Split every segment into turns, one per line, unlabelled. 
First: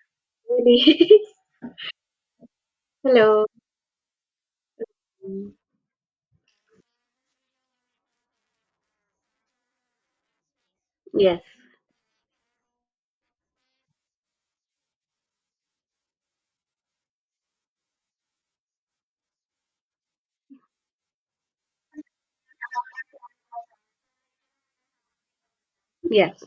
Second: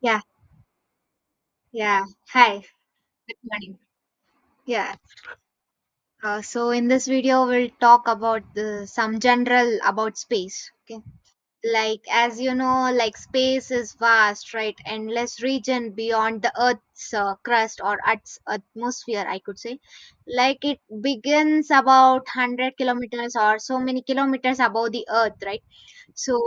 Yeah,
Really?
yeah. Hi.
Hello.
Yeah.
Mm,
So in this video, we'll talk about some general about space. Okay.
yes.
Like as you know, like space is vast, right? Endless region beyond the Earth's crust or Earth's atmosphere, I could say. Like it begins about 100 kilometers or so many kilometers above the Earth, right? So
Yes.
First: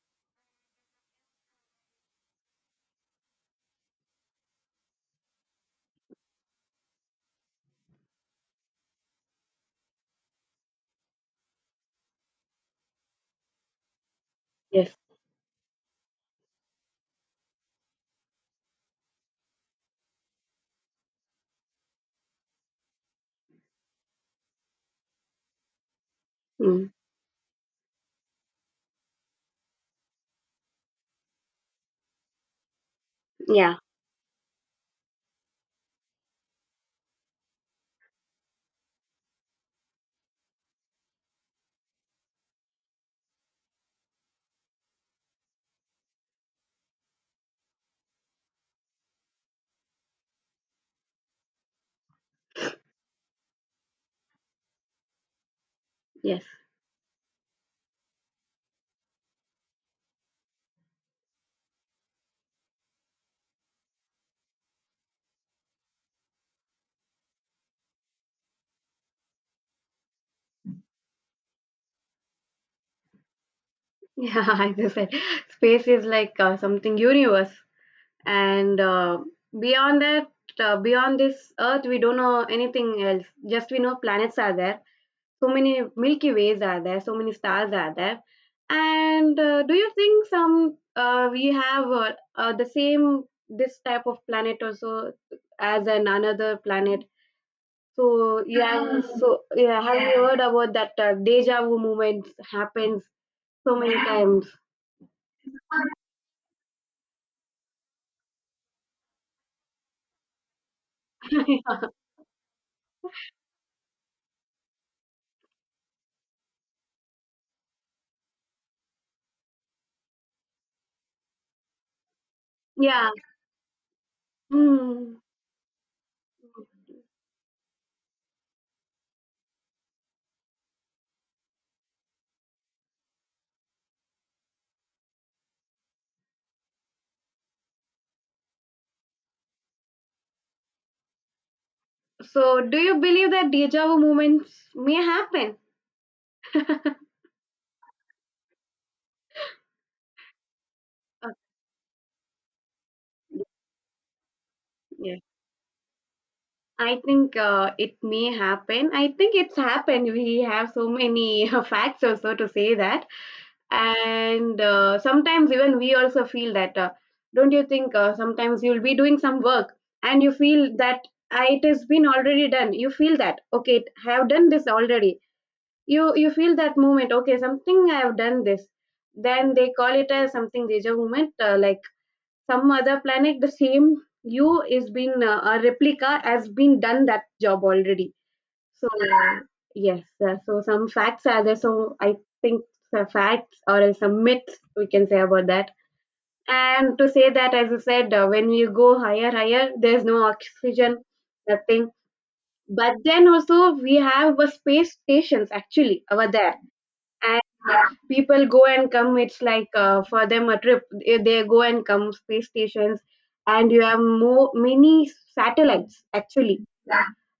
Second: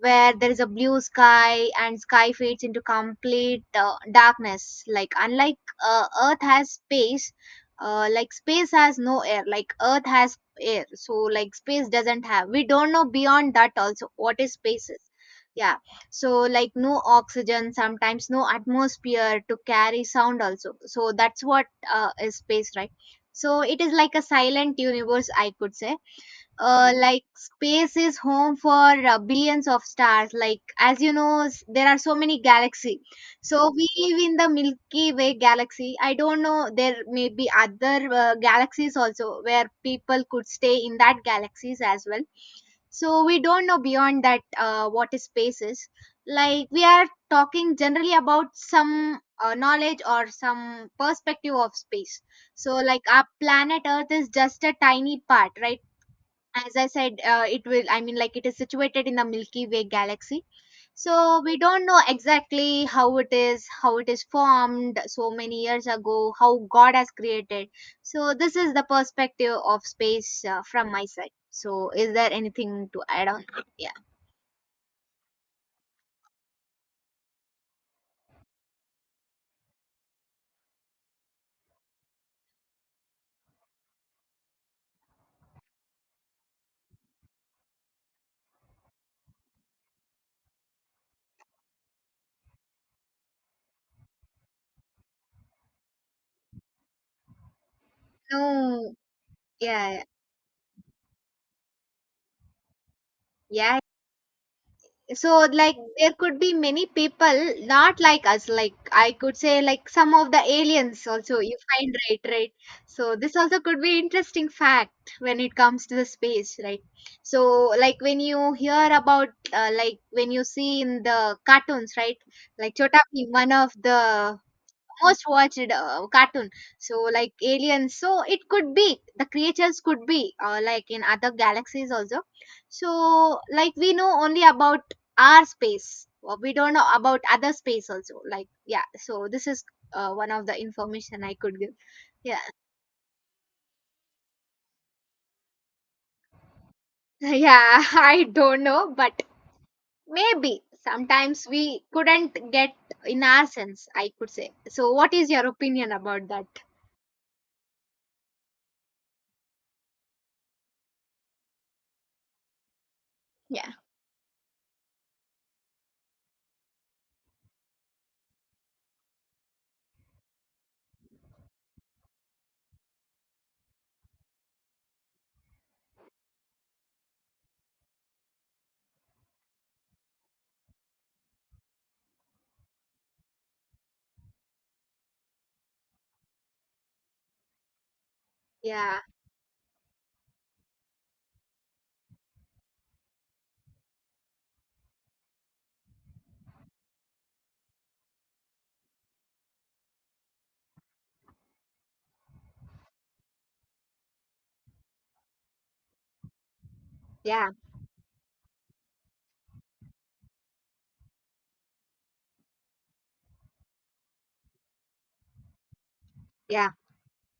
where there is a blue sky and sky fades into complete darkness, like unlike earth has space, like space has no air, like earth has air. So like space doesn't have, we don't know beyond that also what is space
Yes.
is. Yeah. So like no oxygen, sometimes no atmosphere to carry sound also, so that's what is space, right? So it is like a silent universe, I could say.
Mm.
Uh, like space is home for billions of stars. Like as you know, there are so many galaxy. So
Yeah.
we live in the Milky Way galaxy. I don't know, there may be other galaxies also where people could stay in that galaxies as well. So we don't know beyond that what is space is. Like we are talking generally about some knowledge or some perspective of space. So like our planet earth is just a tiny part, right?
Yes.
As I said, it will, I mean, like it is situated in the Milky Way galaxy. So we don't know exactly how it is, how it is formed so many years ago, how God has created. So this is the perspective of space from my side. So is there anything to add on? Yeah.
Yeah. As I said, space is like something universe, and beyond that, beyond this Earth, we don't know anything else. Just we know planets are there. So many Milky Ways are there. So many stars are there. And do you think some we have the same this type of planet also as an another planet? So
No.
yeah, so yeah, have
Yeah.
you heard about that deja vu moment happens so
Yeah.
many times?
So like there could be many people not like us, like I could say, like some of the aliens also you find, right? Right. So this also could be interesting fact when it comes to the space, right? So like when you hear about like when you see in the cartoons, right? Like Chota
Yeah.
Bheem, one of the
Hmm.
most watched cartoon. So like aliens, so it could be the creatures could be like in other galaxies also. So like we know only about our space. Well, we don't know about other space also, like. Yeah, so this is one of the information I could give. Yeah.
So do you believe that deja vu moments may happen?
Yeah, I don't know, but maybe
Uh,
sometimes we couldn't get in our sense, I could say. So what
yeah.
is your opinion about that?
I think it may happen. I think it's happened. We have so many facts also to say that.
Yeah.
And sometimes even we also feel that don't you think sometimes you'll be doing some work and you feel that, "Ah, it has been already done, you feel that okay, I have done this already, you feel that moment, okay, something I have done this, then they call it as something deja moment, like some other planet, the same you is been, a replica has been done that job already. So
Yeah.
yes, so some facts are there. So I think the facts or else some myths we can say about that. And to say that, as you said, when you go higher, higher, there's no oxygen, nothing. But then also we have a space stations actually over there, and
Yeah.
uh, people go and come. It's like for them a trip. They go and come space stations, and you have more many satellites actually
Yeah.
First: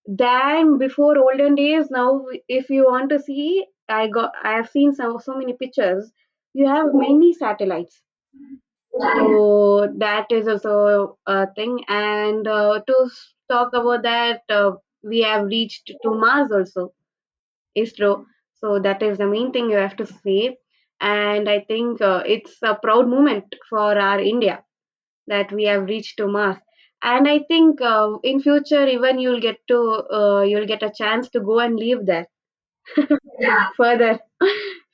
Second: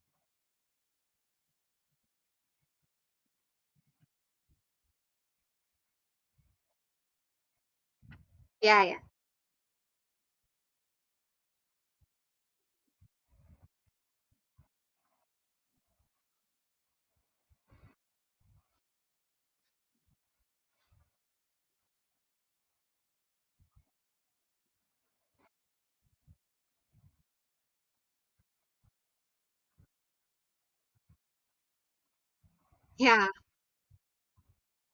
than before olden days, now if you want to see, I have seen so so many pictures. You have many satellites,
Yeah. Yeah.
so that is also a thing. And to talk about that, we have reached to Mars also, ISRO. So that is the main thing you have to say. And I think it's a proud moment for our India that we have reached to Mars. And I think in future, even you'll get to you'll get a chance to go and live there
Yeah.
further.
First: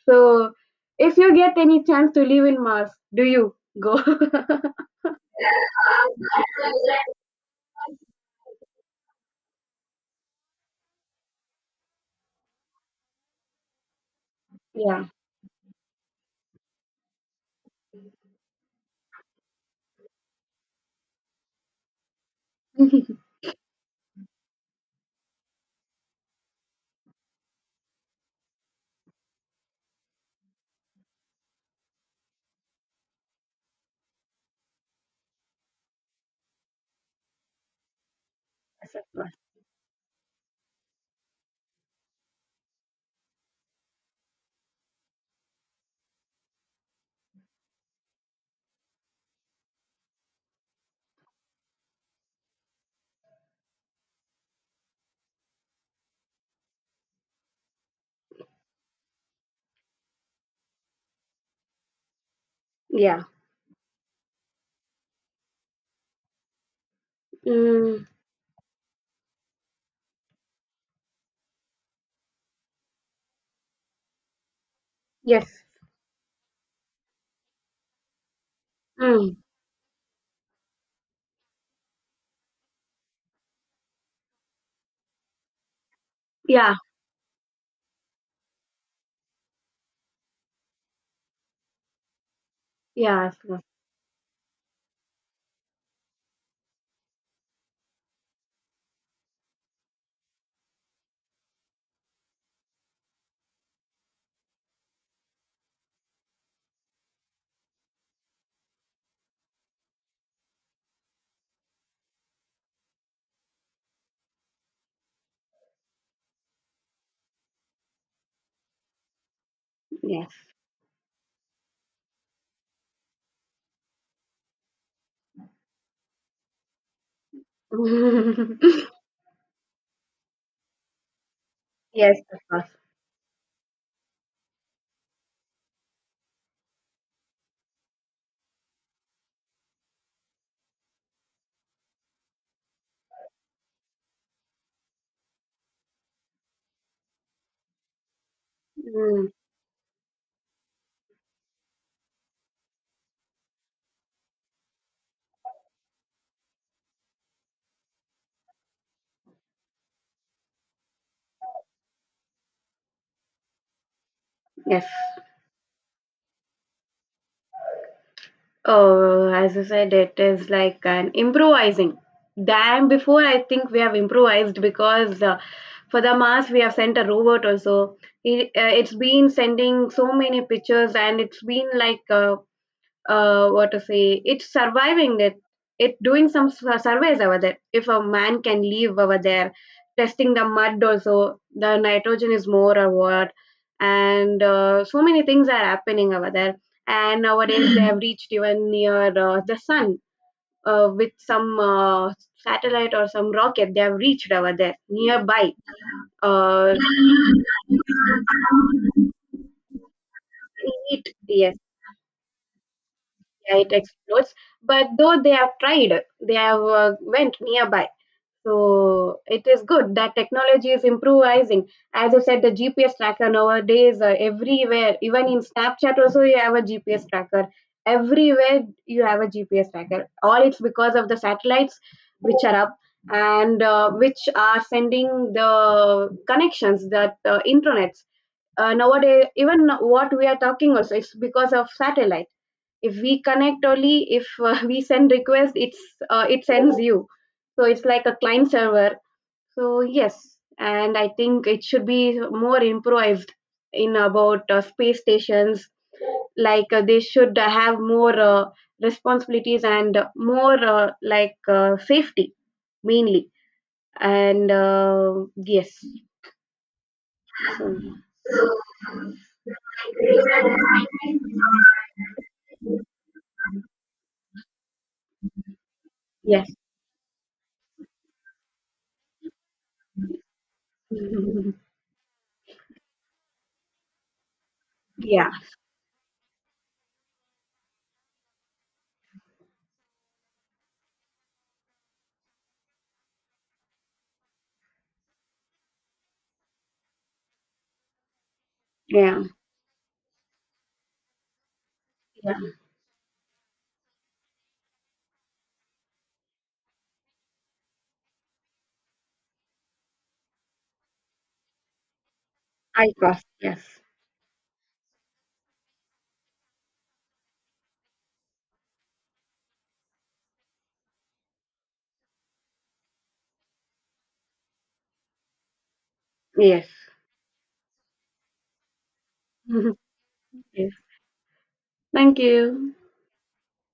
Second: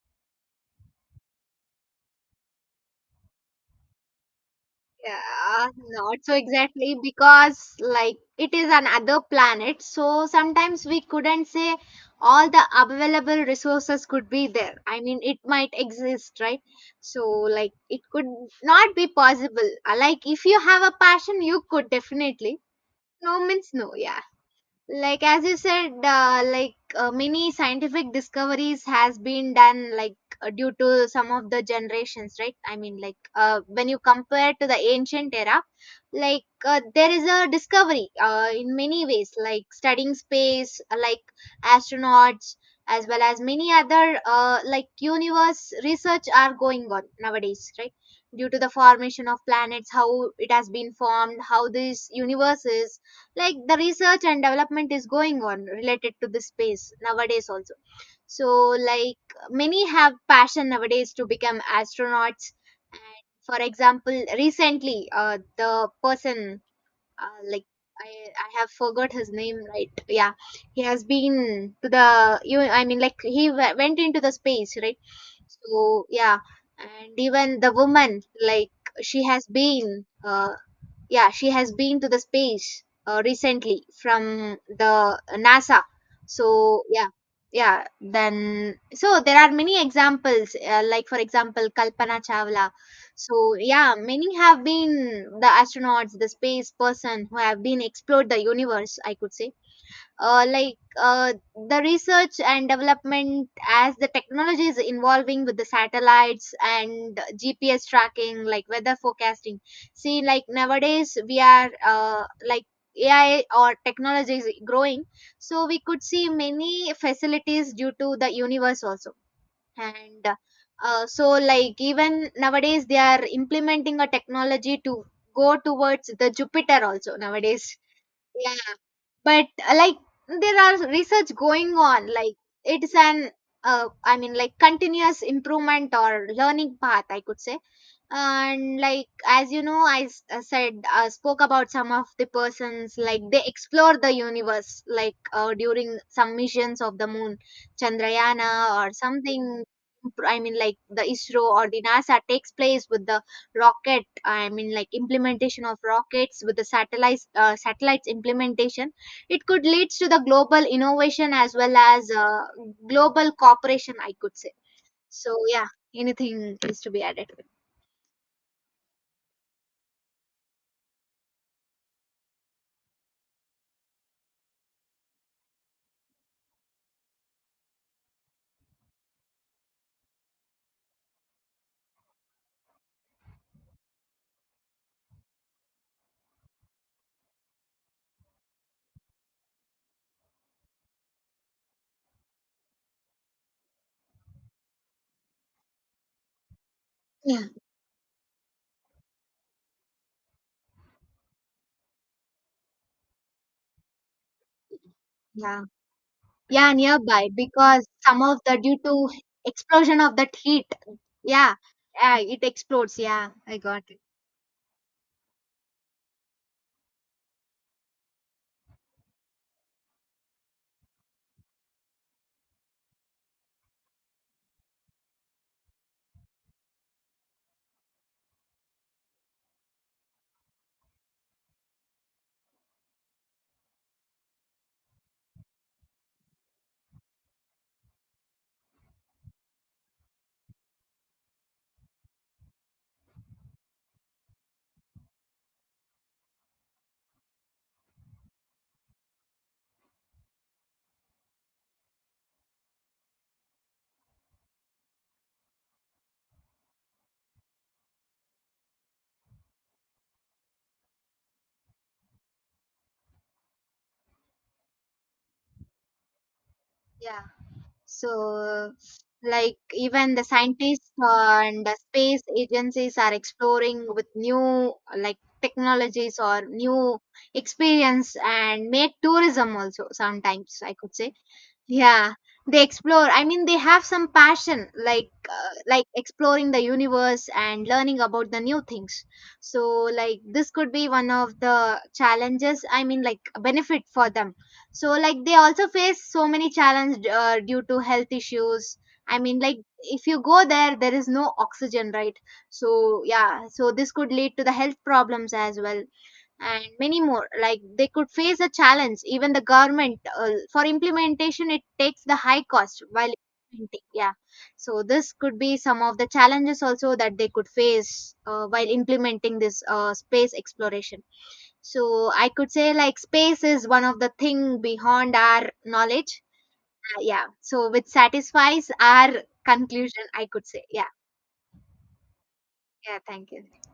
So, if you get any chance to live in Mars, do you go?
Yeah, not so exactly, because like it is another planet, so sometimes we couldn't say all the available resources could be there. I
Yeah,
mean, it might exist, right? So like it could not be possible. Like if you have a passion, you could definitely. No means no. Yeah, like as you said, like, many scientific discoveries has been done, like due to some of the generations, right? I mean, like, when you compare to the ancient era, like, there is a discovery in many ways, like studying space, like astronauts, as well as many other like universe research are going on nowadays, right? Due to the formation of planets, how it has been formed, how this universe is. Like the research and development is going on related to this space nowadays also. So like many have passion nowadays to become astronauts.
yeah,
And for example, recently, the person, like,
mm,
I have forgot his name, right? Yeah, he has been to the, you, I mean, like he went into the space, right?
yes,
So yeah. And even the woman, like, she
mm,
has been yeah, she has been to the space recently from the NASA.
yeah,
So yeah. Yeah, then so there are many examples, like for example Kalpana Chawla.
yeah,
So
of course.
yeah, many have been the astronauts, the space person who have been explored the universe, I could say. uh, like uh, the research and development, as the technology is involving with the satellites and GPS tracking, like weather forecasting. See, like nowadays we are, like AI or technology is growing, so we could see many facilities due to the universe also. And
Yes,
so like even nowadays they are implementing a technology to go towards the Jupiter also nowadays. Yeah, but like, there are research going on,
yes,
like,
of course.
it's an I mean, like continuous improvement or learning path, I could say. And like as you know, I said, spoke about some of the persons, like they explore the universe, like during some missions of the moon, Chandrayana or
Mm,
something. I mean, like the ISRO or the NASA takes place with the rocket, I mean, like implementation of rockets with the satellites, satellites implementation. It could leads to the global innovation as well as global cooperation, I could say.
yes.
So yeah, anything is to be added?
Oh, as I said, it is like an improvising. Than before, I think we have improvised because for the mass we have sent a robot also. It, it's been sending so many pictures and it's been like what to say, it's surviving it. It doing some surveys over there. If a man can live over there, testing the mud also, the nitrogen is more or what, and so many things are happening over there. And
Yeah.
nowadays they have reached even near the sun with some satellite or some rocket. They have reached over there nearby.
Yeah, yeah,
Uh,
nearby, because some of the, due to explosion of that heat,
it,
yeah,
yes.
yeah, it explodes. Yeah, I
Yeah, it
got it.
explodes. But though they have tried, they have went nearby. So it is good that technology is improvising. As I said, the GPS tracker nowadays everywhere, even in Snapchat also you have a GPS tracker. Everywhere you have a GPS tracker. All it's because of the satellites which are up and which are sending the connections that intranets. Nowadays, even what we are talking also is because of satellite, if we connect only if we send request, it's it sends you, so it's like a client server. So yes, and I think it should be more improvised in about space stations, like they should have more responsibilities and more safety mainly, and yes.
Yeah,
So,
so like even the scientists and the space agencies are exploring with new like technologies or
yes.
new experience, and made tourism also sometimes, I could say. Yeah, they explore, I mean, they have some passion like,
Yeah,
like exploring the universe and learning about the new things. So like this could be one of the challenges, I mean, like benefit for them. So like they also face so many challenges due to health issues. I
yeah,
mean, like if you go there, there is no oxygen, right?
yeah,
So yeah, so this could lead to the health problems as well. And many more, like they could face a challenge, even the government for implementation, it takes the high cost
I
while
trust, yes.
implementing. Yeah, so this could be some of the challenges also that they could face while implementing this space exploration. So I could say, like space is one of the thing beyond our knowledge.
Yes.
Yeah, so which satisfies our conclusion, I could say.
Yes.
Yeah.
Thank you.
Yeah, thank you.